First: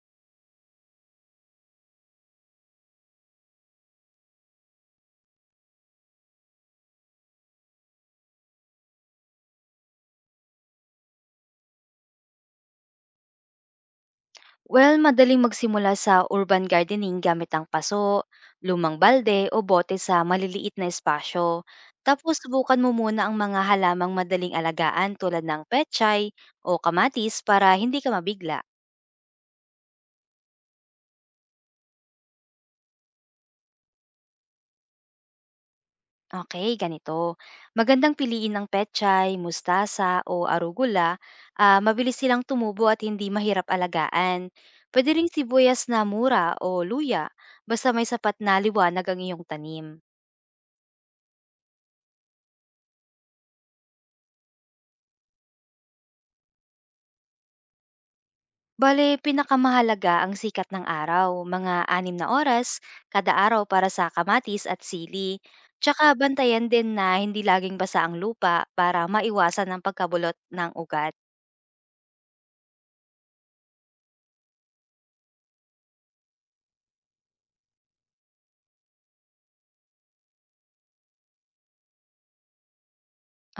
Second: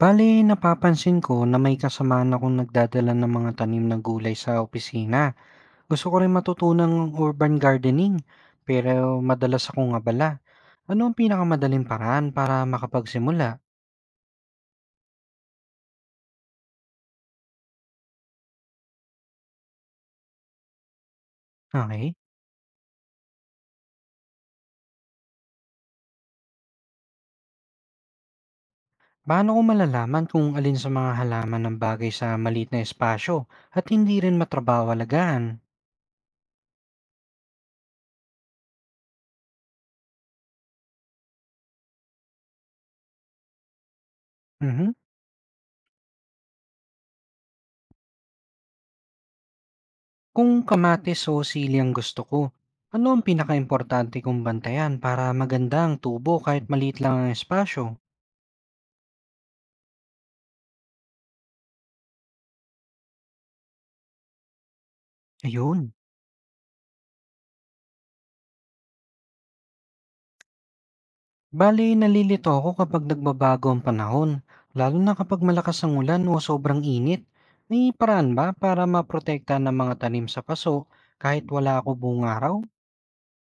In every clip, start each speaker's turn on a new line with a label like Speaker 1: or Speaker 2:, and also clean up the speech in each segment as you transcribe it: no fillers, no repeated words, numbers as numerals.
Speaker 1: Bale, napapansin ko na may kasama na akong nagdadala ng mga tanim na gulay sa opisina. Gusto ko rin matutunan ng urban gardening, pero madalas akong abala. Ano ang pinakamadaling paraan para makapagsimula?
Speaker 2: Well, madaling magsimula sa urban gardening gamit ang paso, lumang balde o bote sa maliliit na espasyo.
Speaker 1: Okay.
Speaker 2: Tapos subukan mo muna ang mga halamang madaling alagaan tulad ng pechay o kamatis para hindi ka mabigla.
Speaker 1: Paano ko malalaman kung alin sa mga halaman ng bagay sa maliit na espasyo at hindi rin matrabaho alagaan?
Speaker 2: Okay, ganito. Magandang piliin ng pechay, mustasa o arugula. Mabilis silang tumubo at hindi mahirap alagaan.
Speaker 1: Mhm.
Speaker 2: Pwede ring sibuyas na mura o luya basta may sapat na liwanag ang iyong tanim.
Speaker 1: Kung kamatis o sili ang gusto ko, ano ang pinakaimportante kong bantayan para maganda ang tubo kahit maliit lang ang espasyo?
Speaker 2: Bale, pinakamahalaga ang sikat ng araw, mga 6 na oras kada araw para sa kamatis at sili.
Speaker 1: Ayun.
Speaker 2: Tsaka bantayan din na hindi laging basa ang lupa para maiwasan ang pagkabulot ng ugat.
Speaker 1: Bale, nalilito ako kapag nagbabago ang panahon, lalo na kapag malakas ang ulan o sobrang init. May paraan ba para maprotektahan ng mga tanim sa paso kahit wala ako buong araw?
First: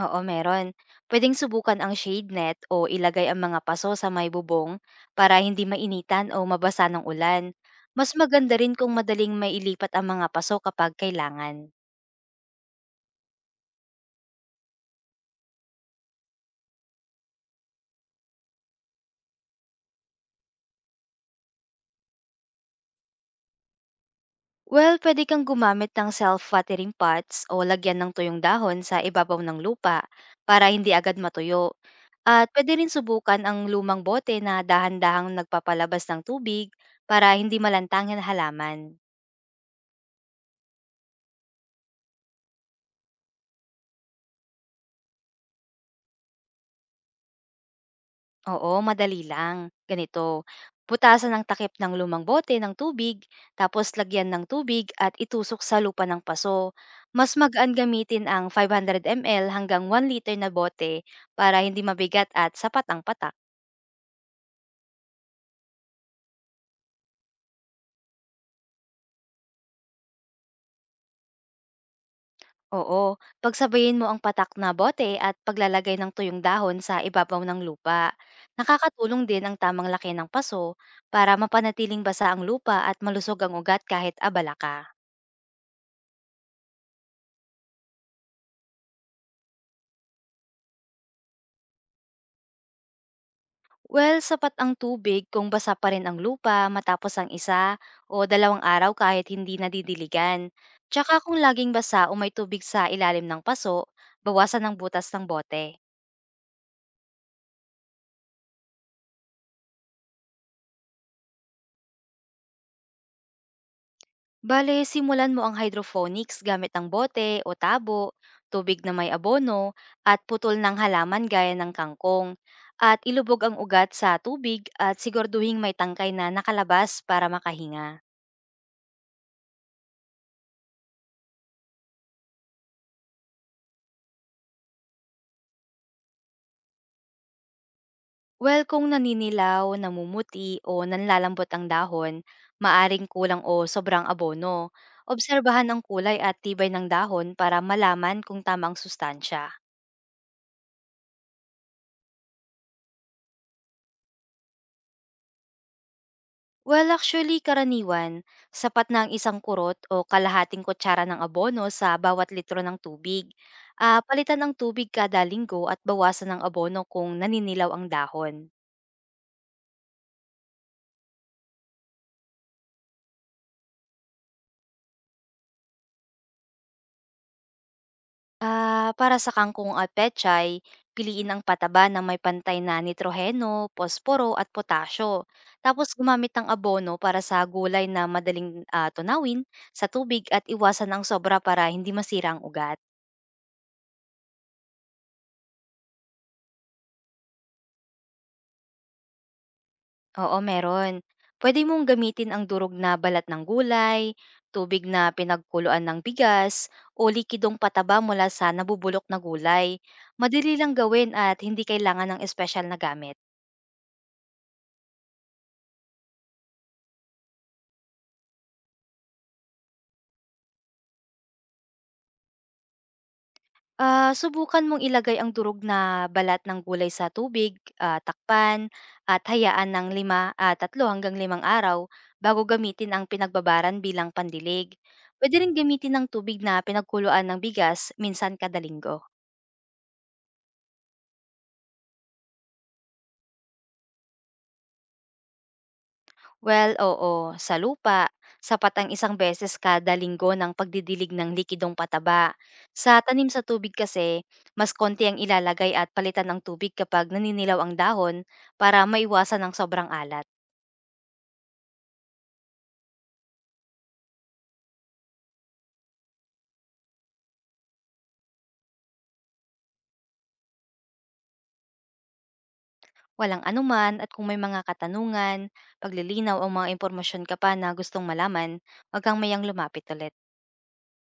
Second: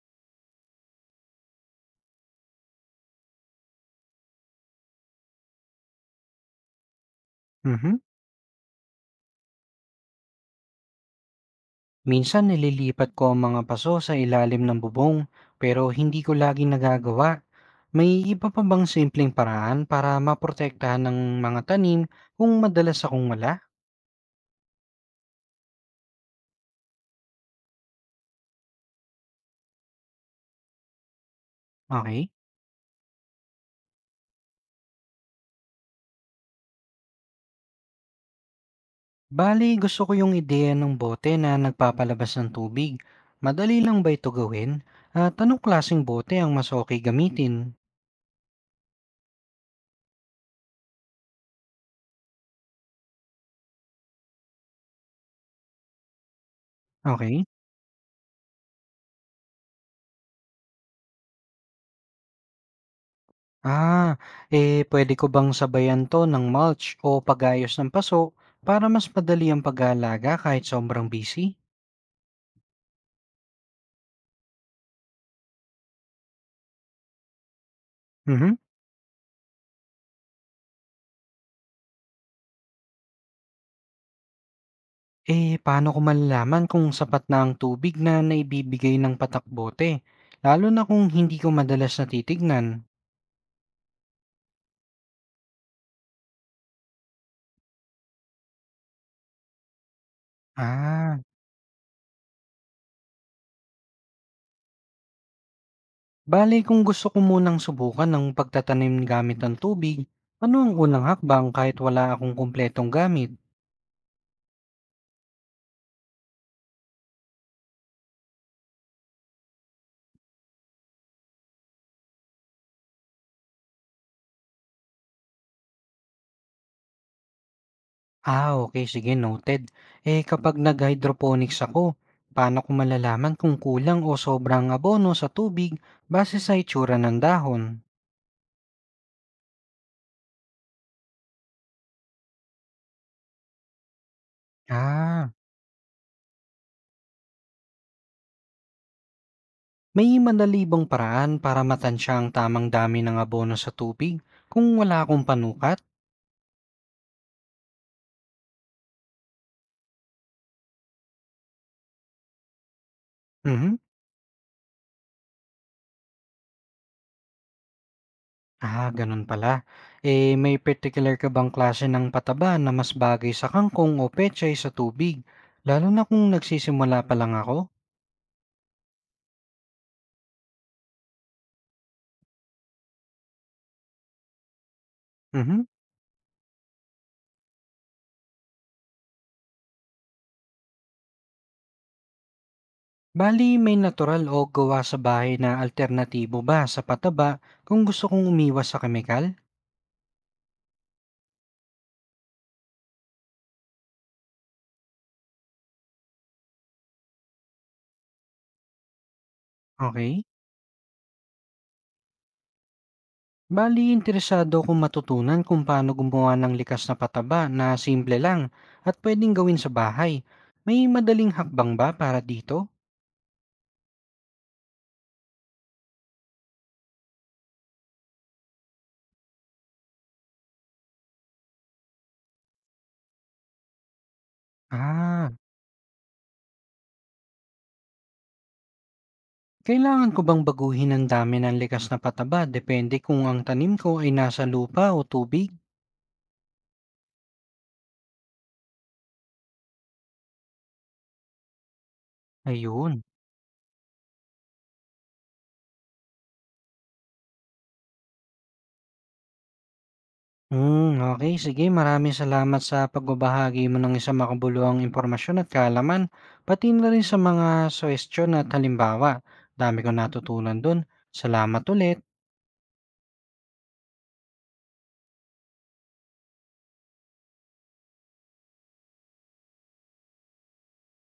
Speaker 2: Oo, meron. Pwedeng subukan ang shade net o ilagay ang mga paso sa may bubong para hindi mainitan o mabasa ng ulan.
Speaker 1: Mhm.
Speaker 2: Mas maganda rin kung madaling mailipat ang mga paso kapag kailangan.
Speaker 1: Minsan nililipat ko ang mga paso sa ilalim ng bubong, pero hindi ko lagi nagagawa. May iba pa bang simpleng paraan para maprotektahan ng mga tanim kung madalas akong wala?
Speaker 2: Well, pwede kang gumamit ng self-watering pots o lagyan ng tuyong dahon sa ibabaw ng lupa para hindi agad matuyo.
Speaker 1: Okay.
Speaker 2: At pwede rin subukan ang lumang bote na dahan-dahang nagpapalabas ng tubig para hindi malantangin ang halaman.
Speaker 1: Bali gusto ko yung ideya ng bote na nagpapalabas ng tubig. Madali lang ba ito gawin? At anong klaseng bote ang mas okay gamitin?
Speaker 2: Oo, madali lang. Ganito, putasan ang takip ng lumang bote ng tubig, tapos lagyan ng tubig at itusok sa lupa ng paso. Mas
Speaker 1: Okay.
Speaker 2: magaan gamitin ang 500 ml hanggang 1 liter na bote para hindi mabigat at sapat ang patak.
Speaker 1: Ah, eh pwede ko bang sabayan to ng mulch o pagayos ng paso para mas madali ang pag-aalaga kahit sobrang busy?
Speaker 2: Oo, pagsabayin mo ang patak na bote at paglalagay ng tuyong dahon sa ibabaw ng lupa.
Speaker 1: Mhm.
Speaker 2: Nakakatulong din ang tamang laki ng paso para mapanatiling basa ang lupa at malusog ang ugat kahit abala ka.
Speaker 1: Eh, paano ko malalaman kung sapat na ang tubig na naibibigay ng patak bote? Lalo na kung hindi ko madalas natitignan.
Speaker 2: Well, sapat ang tubig kung basa pa rin ang lupa matapos ang isa o dalawang araw kahit hindi nadidiligan. Tsaka
Speaker 1: Ah.
Speaker 2: kung laging basa o may tubig sa ilalim ng paso, bawasan ang butas ng bote.
Speaker 1: Bale kung gusto ko munang subukan ng pagtatanim gamit ng tubig, ano ang unang hakbang kahit wala akong kumpletong gamit?
Speaker 2: Bale, simulan mo ang hydroponics gamit ang bote o tabo, tubig na may abono, at putol ng halaman gaya ng kangkong. At ilubog ang ugat sa tubig at sigurduhing may tangkay na nakalabas para makahinga.
Speaker 1: Ah, okay, sige, noted. Eh, kapag nag-hydroponics ako, paano ko malalaman kung kulang o sobrang abono sa tubig base sa itsura ng dahon?
Speaker 2: Well, kung naninilaw, namumuti o nanlalambot ang dahon, maaring kulang o sobrang abono.
Speaker 1: Ah,
Speaker 2: Obserbahan ang kulay at tibay ng dahon para malaman kung tamang sustansya.
Speaker 1: may madali bang paraan para matansya ang tamang dami ng abono sa tubig kung wala akong panukat?
Speaker 2: Well, actually, karaniwan, sapat na ang isang kurot o kalahating kutsara ng abono sa bawat litro ng tubig.
Speaker 1: Mhm.
Speaker 2: Ah, palitan ang tubig kada linggo at bawasan ng abono kung naninilaw ang dahon.
Speaker 1: Ah, ganun pala. Eh, may particular ka bang klase ng pataba na mas bagay sa kangkong o pechay sa tubig? Lalo na kung nagsisimula pa lang ako?
Speaker 2: Ah, para sa kangkong at pechay, piliin ang pataba na may pantay na nitroheno, posporo at potasyo.
Speaker 1: Mhm.
Speaker 2: Tapos gumamit ng abono para sa gulay na madaling tunawin sa tubig at iwasan ang sobra para hindi masira ang ugat.
Speaker 1: Bali, may natural o gawa sa bahay na alternatibo ba sa pataba kung gusto kong umiwas sa kemikal?
Speaker 2: Oo, meron. Pwede mong gamitin ang durog na balat ng gulay, tubig na pinagkuluan ng bigas, o likidong pataba mula sa nabubulok na gulay.
Speaker 1: Okay.
Speaker 2: Madali lang gawin at hindi kailangan ng espesyal na gamit.
Speaker 1: Bali, interesado akong matutunan kung paano gumawa ng likas na pataba na simple lang at pwedeng gawin sa bahay. May madaling hakbang ba para dito?
Speaker 2: Ah, subukan mong ilagay ang durog na balat ng gulay sa tubig, takpan, at hayaan ng lima at 3 hanggang 5 araw bago gamitin ang pinagbabaran bilang pandilig.
Speaker 1: Ah.
Speaker 2: Pwede rin gamitin ng tubig na pinagkuluan ng bigas minsan kada linggo.
Speaker 1: Kailangan ko bang baguhin ang dami ng likas na pataba depende kung ang tanim ko ay nasa lupa o tubig?
Speaker 2: Well, oo, sa lupa, sapat ang isang beses kada linggo ng pagdidilig ng likidong pataba. Sa
Speaker 1: Ayun.
Speaker 2: tanim sa tubig kasi, mas konti ang ilalagay at palitan ng tubig kapag naninilaw ang dahon para maiwasan ang sobrang alat.
Speaker 1: Hmm, okay. Sige, maraming salamat sa pagbabahagi mo ng isang makabuluhang impormasyon at kaalaman, pati na rin sa mga suwestyon at halimbawa. Dami ko natutunan dun. Salamat ulit.
Speaker 2: Walang anuman at kung may mga katanungan, paglilinaw o mga impormasyon ka pa na gustong malaman, wag kang mayang lumapit ulit.